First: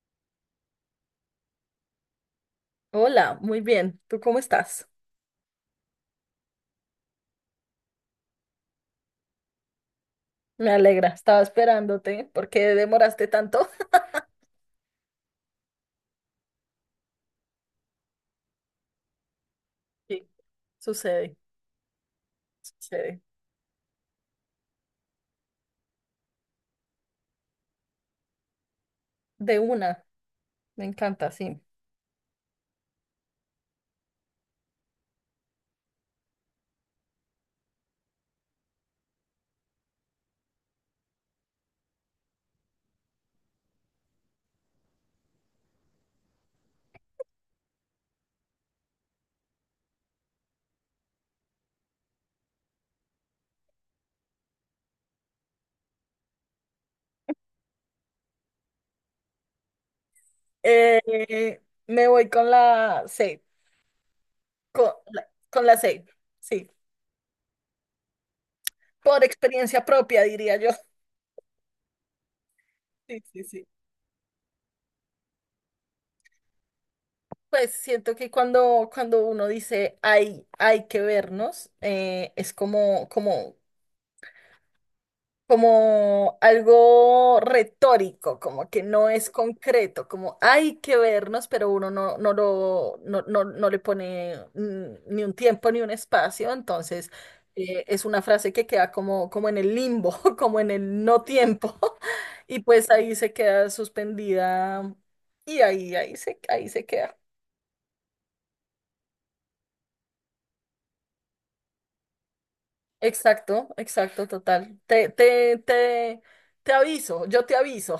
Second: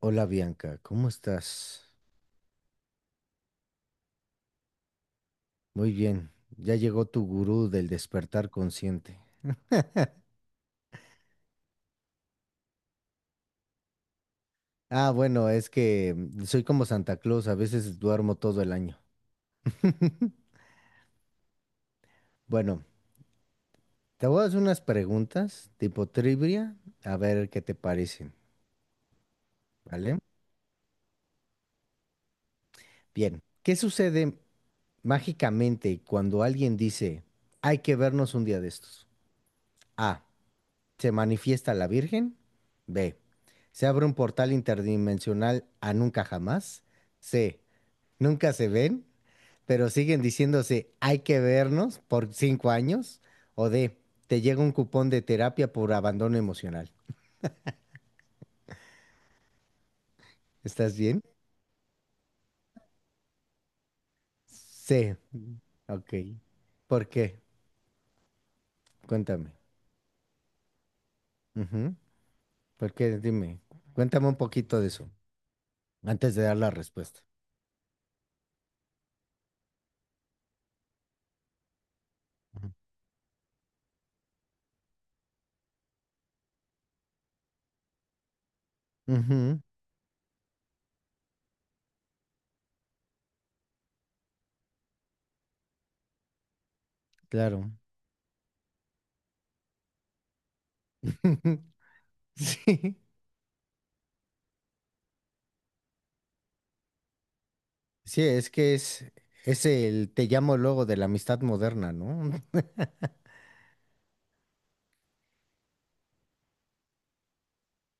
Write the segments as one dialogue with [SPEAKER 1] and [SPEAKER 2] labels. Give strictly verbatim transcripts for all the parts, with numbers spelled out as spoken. [SPEAKER 1] Hola Bianca, ¿cómo estás?
[SPEAKER 2] Hola, muy bien. ¿Tú cómo estás?
[SPEAKER 1] Muy bien, ya llegó tu gurú del despertar consciente.
[SPEAKER 2] Me alegra, estaba esperándote. ¿Por qué demoraste tanto?
[SPEAKER 1] Ah, bueno, es que mm, soy como Santa Claus, a veces duermo todo el año.
[SPEAKER 2] Sí, sucede,
[SPEAKER 1] Bueno,
[SPEAKER 2] sucede.
[SPEAKER 1] te voy a hacer unas preguntas tipo trivia, a ver qué te parecen,
[SPEAKER 2] De una,
[SPEAKER 1] ¿vale?
[SPEAKER 2] me encanta, sí.
[SPEAKER 1] Bien, ¿qué sucede mágicamente cuando alguien dice, hay que vernos un día de estos? A. Se manifiesta la Virgen. B. Se abre un portal interdimensional a nunca jamás. C. Nunca se ven, pero siguen diciéndose hay que vernos por cinco años. O D. Te llega un cupón de terapia por abandono emocional. ¿Estás bien?
[SPEAKER 2] Eh, Me voy con la C, con
[SPEAKER 1] C.
[SPEAKER 2] la, con la C,
[SPEAKER 1] Ok.
[SPEAKER 2] sí.
[SPEAKER 1] ¿Por qué?
[SPEAKER 2] Por
[SPEAKER 1] Cuéntame.
[SPEAKER 2] experiencia propia, diría yo.
[SPEAKER 1] Ujú. ¿Por qué?
[SPEAKER 2] Sí, sí,
[SPEAKER 1] Dime.
[SPEAKER 2] sí.
[SPEAKER 1] Cuéntame un poquito de eso antes de dar la respuesta.
[SPEAKER 2] Pues siento que cuando, cuando uno dice hay, hay que vernos, eh, es
[SPEAKER 1] Ujú.
[SPEAKER 2] como, como como algo retórico, como que no es
[SPEAKER 1] Ujú,
[SPEAKER 2] concreto, como hay que vernos, pero uno no, no lo, no, no, no le pone mm, ni un tiempo ni un espacio, entonces
[SPEAKER 1] claro.
[SPEAKER 2] eh, es una frase que queda como, como en el limbo, como en el no tiempo, y pues
[SPEAKER 1] Sí.
[SPEAKER 2] ahí se queda suspendida y ahí, ahí se, ahí se queda.
[SPEAKER 1] Sí, es que es, es el te llamo luego de la amistad moderna, ¿no?
[SPEAKER 2] Exacto, exacto, total. Te, te, te, te aviso, yo te aviso.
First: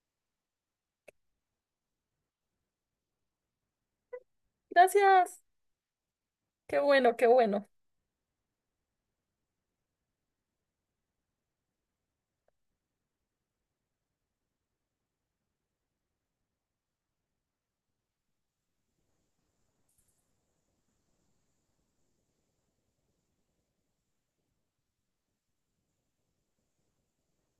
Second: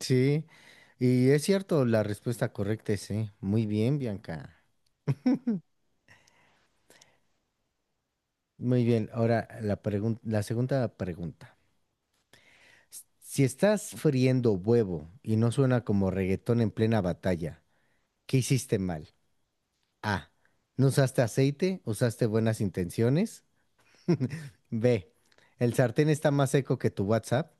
[SPEAKER 1] Sí, y es cierto, la respuesta correcta es sí. Muy bien, Bianca.
[SPEAKER 2] Gracias, qué bueno, qué bueno.
[SPEAKER 1] Muy bien, ahora la pregun- la segunda pregunta. Si estás friendo huevo y no suena como reggaetón en plena batalla, ¿qué hiciste mal? A. No usaste aceite, usaste buenas intenciones. B. El sartén está más seco que tu WhatsApp.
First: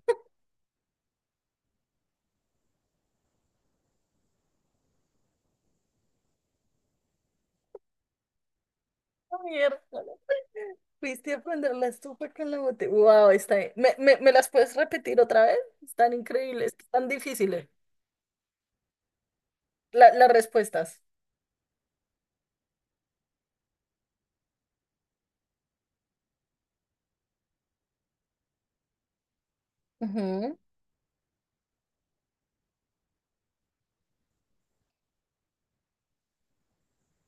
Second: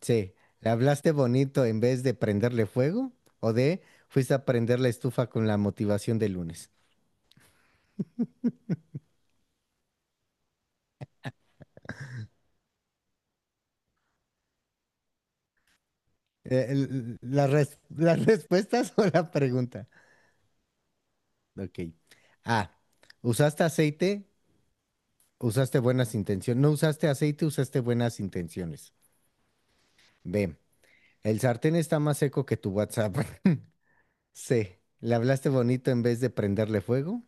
[SPEAKER 1] Sí, le hablaste bonito en vez de prenderle fuego o de fuiste a prender la estufa con la motivación del lunes.
[SPEAKER 2] Miércoles, fuiste a prender la estufa con la botella. Wow, está bien. ¿Me, me, me las puedes repetir otra vez? Están
[SPEAKER 1] Eh,
[SPEAKER 2] increíbles, están
[SPEAKER 1] el- la
[SPEAKER 2] difíciles.
[SPEAKER 1] res- las respuestas o la pregunta.
[SPEAKER 2] La- las respuestas.
[SPEAKER 1] Ok. A. Usaste aceite, usaste buenas intenciones. No usaste aceite, usaste buenas intenciones. B.
[SPEAKER 2] Ujú.
[SPEAKER 1] El sartén está más seco que tu WhatsApp. C. Le hablaste bonito en vez de prenderle fuego.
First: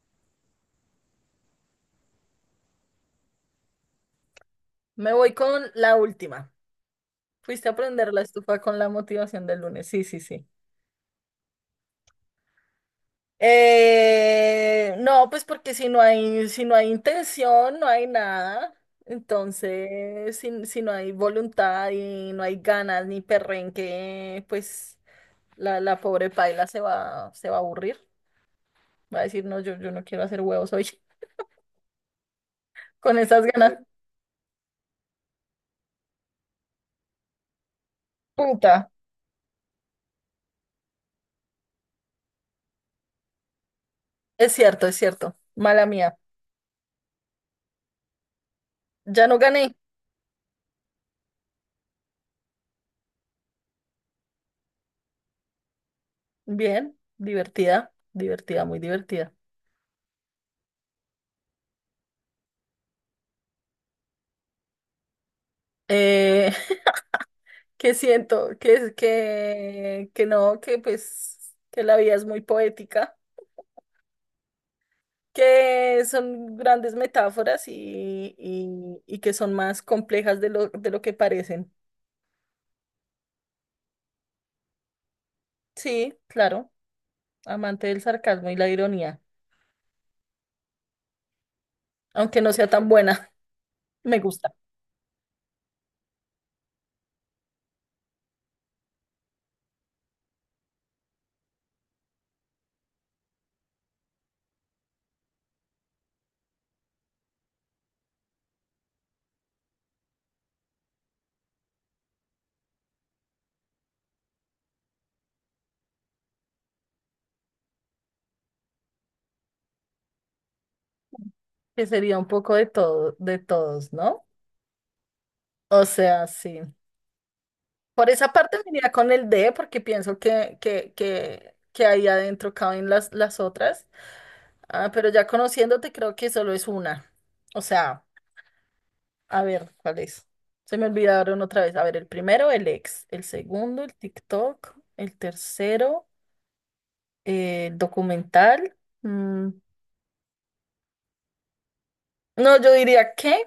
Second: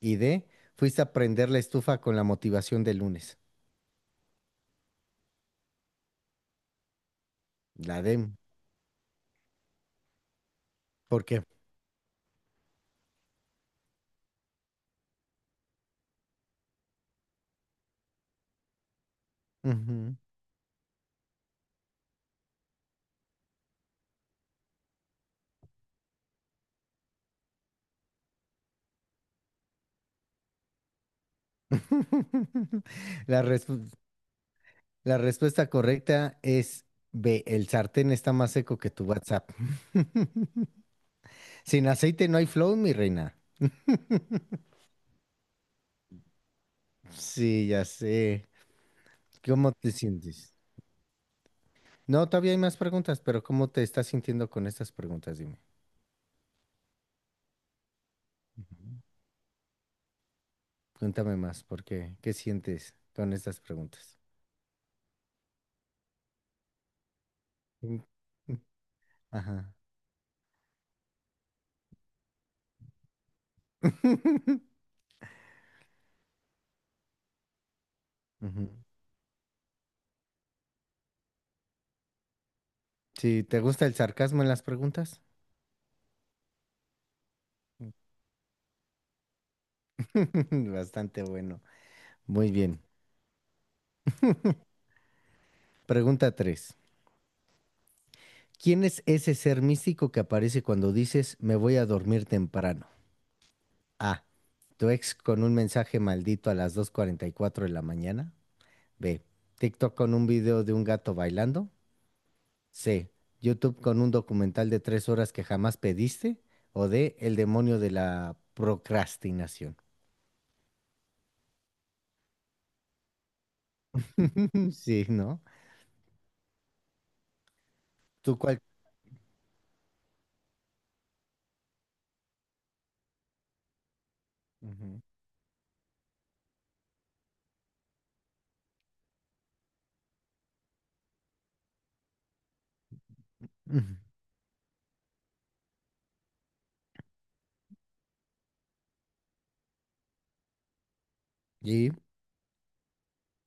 [SPEAKER 1] Y D. Fuiste a prender la estufa con la motivación del lunes.
[SPEAKER 2] Me voy con la última. Fuiste a
[SPEAKER 1] La
[SPEAKER 2] prender la
[SPEAKER 1] D.
[SPEAKER 2] estufa con la motivación del lunes. Sí, sí, sí.
[SPEAKER 1] ¿Por qué?
[SPEAKER 2] Eh, no, pues porque si no hay, si no hay intención, no hay nada.
[SPEAKER 1] Ujú.
[SPEAKER 2] Entonces, si, si no hay voluntad y no hay ganas ni perrenque, pues la, la pobre paila se va, se va a aburrir. Va a decir, no, yo, yo no quiero hacer huevos hoy con
[SPEAKER 1] La
[SPEAKER 2] esas ganas.
[SPEAKER 1] respu- la respuesta correcta es B. El sartén está más seco que
[SPEAKER 2] Puta.
[SPEAKER 1] tu WhatsApp. Sin aceite no hay flow, mi reina.
[SPEAKER 2] Es cierto, es cierto. Mala mía.
[SPEAKER 1] Sí, ya sé.
[SPEAKER 2] Ya no
[SPEAKER 1] ¿Cómo
[SPEAKER 2] gané.
[SPEAKER 1] te sientes? No, todavía hay más preguntas, pero ¿cómo te estás sintiendo con estas preguntas? Dime.
[SPEAKER 2] Bien, divertida, divertida, muy
[SPEAKER 1] Ujú.
[SPEAKER 2] divertida.
[SPEAKER 1] Cuéntame más, ¿por qué? ¿Qué sientes con estas preguntas?
[SPEAKER 2] Eh, que
[SPEAKER 1] Mm,
[SPEAKER 2] siento
[SPEAKER 1] mm,
[SPEAKER 2] que, es
[SPEAKER 1] ajá.
[SPEAKER 2] que, que no, que pues que la vida es muy poética, que son grandes metáforas y,
[SPEAKER 1] Ujú.
[SPEAKER 2] y, y que son más complejas de lo, de lo que parecen.
[SPEAKER 1] Sí, ¿te gusta el sarcasmo en las preguntas?
[SPEAKER 2] Sí, claro, amante del sarcasmo y la ironía,
[SPEAKER 1] Bastante bueno.
[SPEAKER 2] aunque
[SPEAKER 1] Muy
[SPEAKER 2] no sea
[SPEAKER 1] bien.
[SPEAKER 2] tan buena, me gusta.
[SPEAKER 1] Pregunta tres. ¿Quién es ese ser místico que aparece cuando dices me voy a dormir temprano? A. Tu ex con un mensaje maldito a las dos cuarenta y cuatro de la mañana. B. TikTok con un video de un gato bailando. C. YouTube con un documental de tres horas que jamás pediste. O D. El demonio de la procrastinación.
[SPEAKER 2] Que sería un poco de todo, de todos, ¿no?
[SPEAKER 1] Sí, ¿no?
[SPEAKER 2] O sea, sí. Por esa
[SPEAKER 1] ¿Tú
[SPEAKER 2] parte
[SPEAKER 1] cuál?
[SPEAKER 2] me iría con el D, porque pienso que, que, que, que ahí adentro caben las, las otras. Ah,
[SPEAKER 1] Ujú.
[SPEAKER 2] pero ya conociéndote, creo que solo es una. O sea, a ver, ¿cuál es? Se me olvidaron otra vez. A ver, el primero, el ex. El segundo, el
[SPEAKER 1] Ujú.
[SPEAKER 2] TikTok. El tercero, eh, el documental. Mm,
[SPEAKER 1] ¿Y
[SPEAKER 2] No, yo diría que,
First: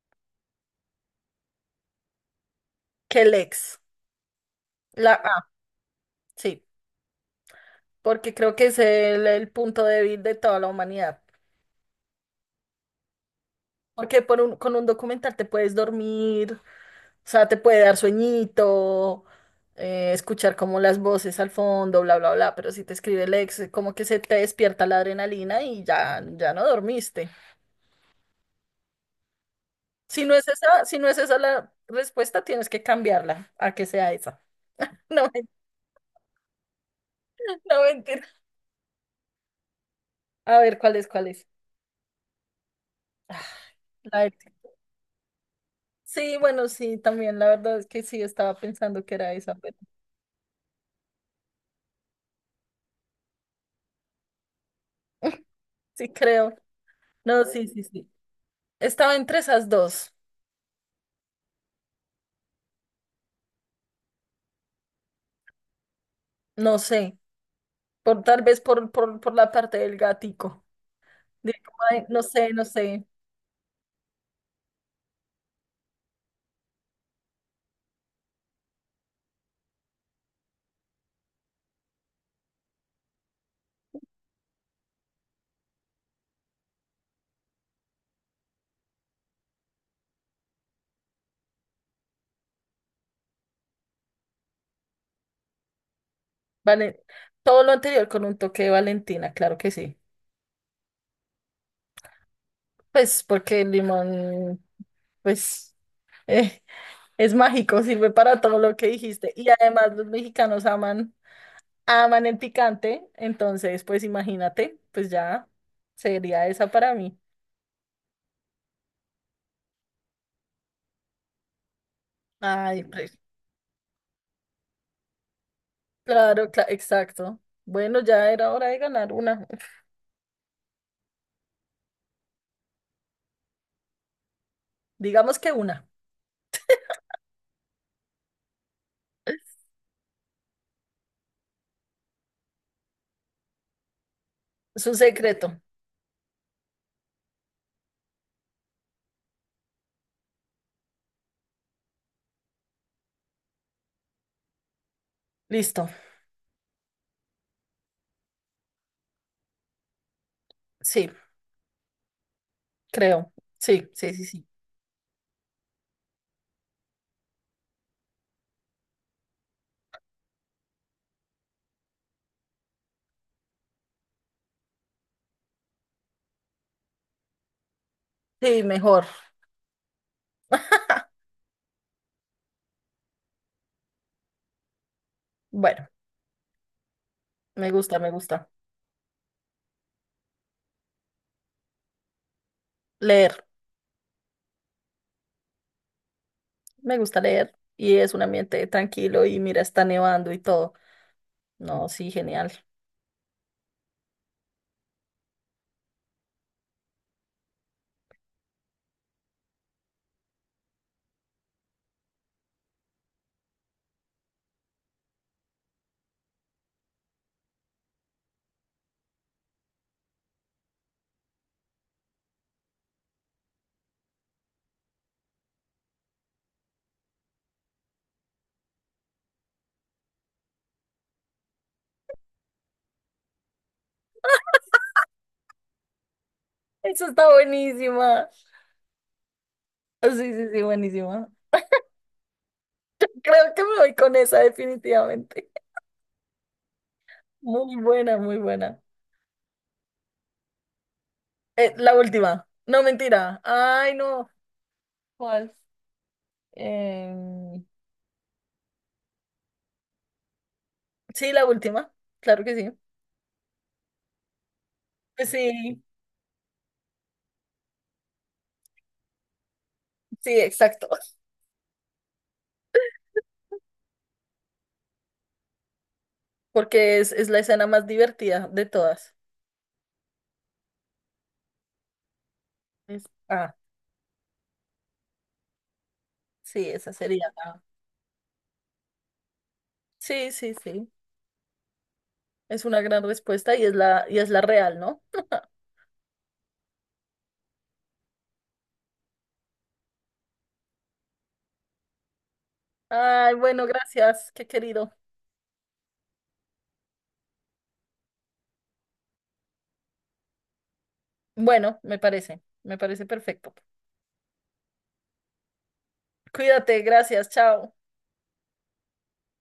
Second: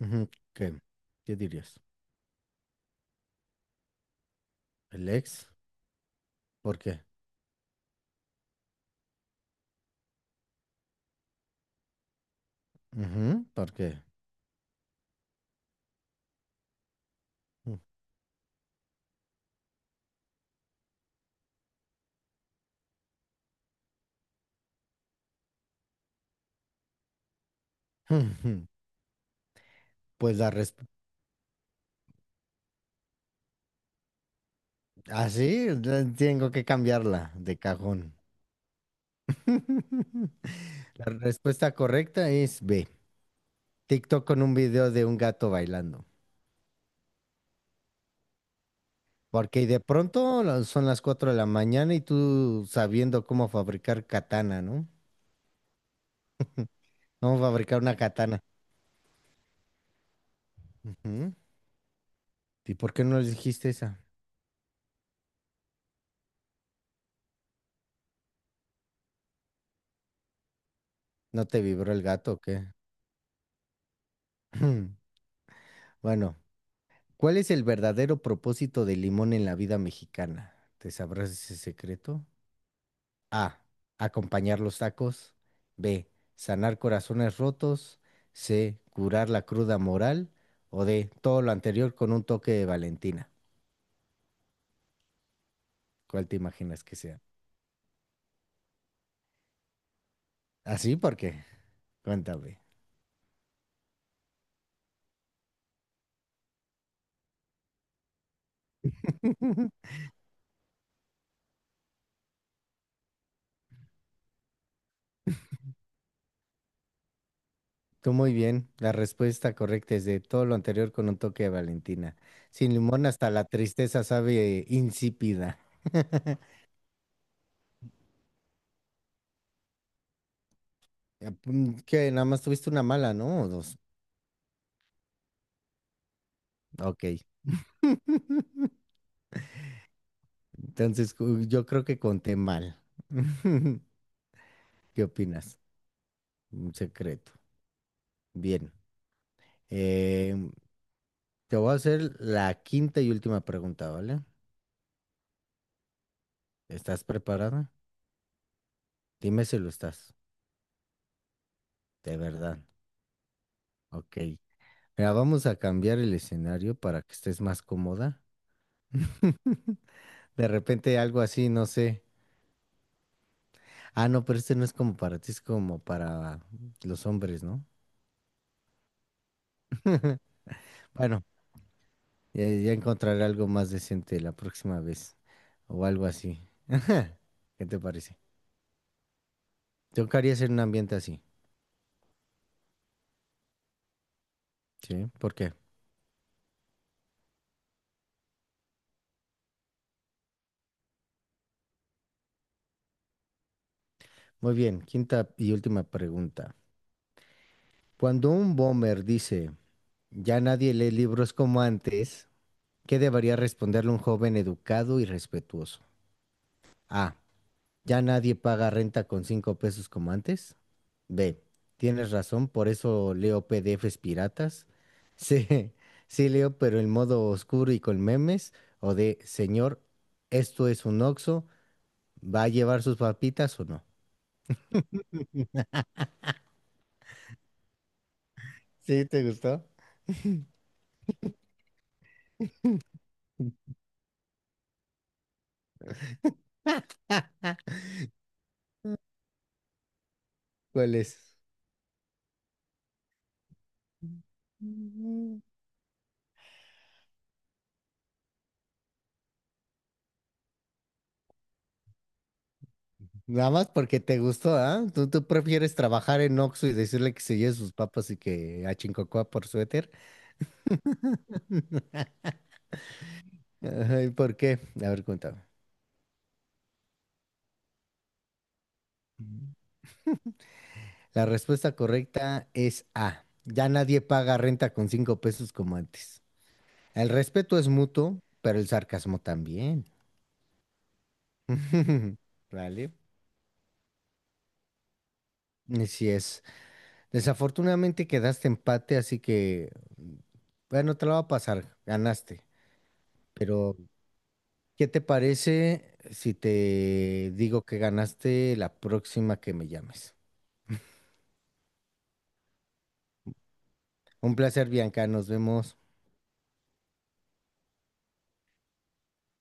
[SPEAKER 1] ujú, qué? ¿Qué dirías?
[SPEAKER 2] que el ex.
[SPEAKER 1] ¿El
[SPEAKER 2] La
[SPEAKER 1] ex?
[SPEAKER 2] A, sí.
[SPEAKER 1] ¿Por qué?
[SPEAKER 2] Porque creo que es el, el punto débil de toda la humanidad.
[SPEAKER 1] Ujú, ¿por qué?
[SPEAKER 2] Porque por un- con un documental te puedes dormir, o sea, te
[SPEAKER 1] Ujú.
[SPEAKER 2] puede dar sueñito, eh, escuchar como las voces al fondo, bla, bla, bla, pero si te escribe el ex, como que se te despierta la adrenalina y ya, ya no dormiste. Si no
[SPEAKER 1] Pues
[SPEAKER 2] es
[SPEAKER 1] la
[SPEAKER 2] esa,
[SPEAKER 1] respuesta,
[SPEAKER 2] si no es esa la respuesta, tienes que cambiarla a que sea esa. No, men-
[SPEAKER 1] así eh, tengo que cambiarla de
[SPEAKER 2] no
[SPEAKER 1] cajón.
[SPEAKER 2] mentira. A ver, ¿cuál
[SPEAKER 1] La
[SPEAKER 2] es, cuál es?
[SPEAKER 1] respuesta correcta es B.
[SPEAKER 2] La
[SPEAKER 1] TikTok
[SPEAKER 2] del-
[SPEAKER 1] con un video de un gato bailando.
[SPEAKER 2] Sí, bueno, sí, también la verdad es que sí estaba pensando que era esa,
[SPEAKER 1] Porque
[SPEAKER 2] pero
[SPEAKER 1] de pronto la- son las cuatro de la mañana y tú sabiendo cómo fabricar katana, ¿no?
[SPEAKER 2] sí creo.
[SPEAKER 1] Cómo
[SPEAKER 2] No, sí,
[SPEAKER 1] fabricar
[SPEAKER 2] sí,
[SPEAKER 1] una
[SPEAKER 2] sí.
[SPEAKER 1] katana.
[SPEAKER 2] Estaba entre esas dos.
[SPEAKER 1] Ujú. ¿Y por qué no le dijiste esa?
[SPEAKER 2] No sé. Por, tal vez por, por, por la parte del gatico.
[SPEAKER 1] ¿No
[SPEAKER 2] De
[SPEAKER 1] te
[SPEAKER 2] como
[SPEAKER 1] vibró el
[SPEAKER 2] de- no
[SPEAKER 1] gato o
[SPEAKER 2] sé,
[SPEAKER 1] qué?
[SPEAKER 2] no sé.
[SPEAKER 1] Bueno, ¿cuál es el verdadero propósito del limón en la vida mexicana? ¿Te sabrás ese secreto? A. Acompañar los tacos. B. Sanar corazones rotos. C. Curar la cruda moral. O D. Todo lo anterior con un toque de Valentina. ¿Cuál te imaginas que
[SPEAKER 2] Vale.
[SPEAKER 1] sea?
[SPEAKER 2] Todo lo anterior con un toque de Valentina, claro que sí.
[SPEAKER 1] ¿Así? ¿Por qué? Cuéntame.
[SPEAKER 2] Pues porque el limón, pues, eh, es mágico, sirve para todo lo que dijiste. Y además los mexicanos aman, aman el picante. Entonces, pues imagínate, pues ya sería esa para mí.
[SPEAKER 1] Tú muy bien. La respuesta correcta es de todo lo anterior con un toque de Valentina. Sin
[SPEAKER 2] Ay,
[SPEAKER 1] limón
[SPEAKER 2] pues,
[SPEAKER 1] hasta la tristeza sabe insípida.
[SPEAKER 2] claro, cla- exacto. Bueno, ya era hora de ganar una.
[SPEAKER 1] Que nada más tuviste una mala, ¿no? O dos.
[SPEAKER 2] Digamos que una.
[SPEAKER 1] Ok. Entonces, cu- yo creo que conté mal.
[SPEAKER 2] Es un
[SPEAKER 1] ¿Qué opinas?
[SPEAKER 2] secreto.
[SPEAKER 1] Un secreto. Bien. Em, te voy a hacer la quinta y última pregunta, ¿vale?
[SPEAKER 2] Listo.
[SPEAKER 1] ¿Estás preparada? Dime si lo estás.
[SPEAKER 2] Sí,
[SPEAKER 1] De verdad.
[SPEAKER 2] creo. Sí, sí,
[SPEAKER 1] Ok.
[SPEAKER 2] sí, sí.
[SPEAKER 1] Mira, vamos a cambiar el escenario para que estés más cómoda. De repente algo así, no sé. Ah, no, pero este no es como para ti, es como para los hombres, ¿no?
[SPEAKER 2] Sí, mejor.
[SPEAKER 1] Bueno, ya, ya encontraré algo más decente la próxima vez o
[SPEAKER 2] Bueno,
[SPEAKER 1] algo así. Ajá. ¿Qué
[SPEAKER 2] me
[SPEAKER 1] te
[SPEAKER 2] gusta, me
[SPEAKER 1] parece?
[SPEAKER 2] gusta.
[SPEAKER 1] Yo quería hacer un ambiente así,
[SPEAKER 2] Leer.
[SPEAKER 1] ¿sí? ¿Por qué?
[SPEAKER 2] Me gusta leer. Y es un ambiente tranquilo y mira, está nevando y todo. No, sí, genial.
[SPEAKER 1] Muy bien, quinta y última pregunta. Cuando un bomber dice, ya nadie lee libros como antes, ¿qué debería responderle un joven educado y respetuoso? A. Ya nadie paga renta con cinco pesos como antes. B. Tienes razón, por eso leo P D Fs piratas. C. Sí leo, pero en modo oscuro y con memes. O D. Señor, esto es un oxo. ¿Va a llevar sus papitas o no?
[SPEAKER 2] Eso está buenísima.
[SPEAKER 1] ¿Sí te gustó?
[SPEAKER 2] Sí, sí, sí, buenísima. Creo que me voy con esa definitivamente. Muy buena, muy buena.
[SPEAKER 1] ¿Cuál es?
[SPEAKER 2] Eh, la última. No, mentira. Ay, no.
[SPEAKER 1] Mm.
[SPEAKER 2] ¿Cuál? Em, sí, la última. Claro que sí.
[SPEAKER 1] Nada más porque te gustó, ¿ah? ¿Tú, tú
[SPEAKER 2] Pues
[SPEAKER 1] prefieres
[SPEAKER 2] sí,
[SPEAKER 1] trabajar en Oxxo y decirle que se lleve sus papas y que a Chincocoa por suéter?
[SPEAKER 2] sí, exacto.
[SPEAKER 1] Ay, ¿por qué? A ver, cuéntame.
[SPEAKER 2] Porque es, es la escena más divertida de todas.
[SPEAKER 1] La respuesta correcta es
[SPEAKER 2] Es-
[SPEAKER 1] A.
[SPEAKER 2] ah,
[SPEAKER 1] Ya nadie paga renta con cinco pesos como antes.
[SPEAKER 2] sí, esa
[SPEAKER 1] El
[SPEAKER 2] sería.
[SPEAKER 1] respeto
[SPEAKER 2] la-
[SPEAKER 1] es mutuo, pero el sarcasmo también.
[SPEAKER 2] Sí, sí, sí. Es una
[SPEAKER 1] ¿Vale?
[SPEAKER 2] gran respuesta y es la, y es la real, ¿no?
[SPEAKER 1] Así es. Desafortunadamente quedaste empate, así que, bueno, te lo va a pasar. Ganaste.
[SPEAKER 2] Ay, bueno,
[SPEAKER 1] Pero,
[SPEAKER 2] gracias, qué
[SPEAKER 1] ¿qué
[SPEAKER 2] querido.
[SPEAKER 1] te parece si te digo que ganaste la próxima que me llames?
[SPEAKER 2] Bueno, me parece, me parece perfecto.
[SPEAKER 1] Un placer, Bianca. Nos vemos.
[SPEAKER 2] Cuídate, gracias, chao.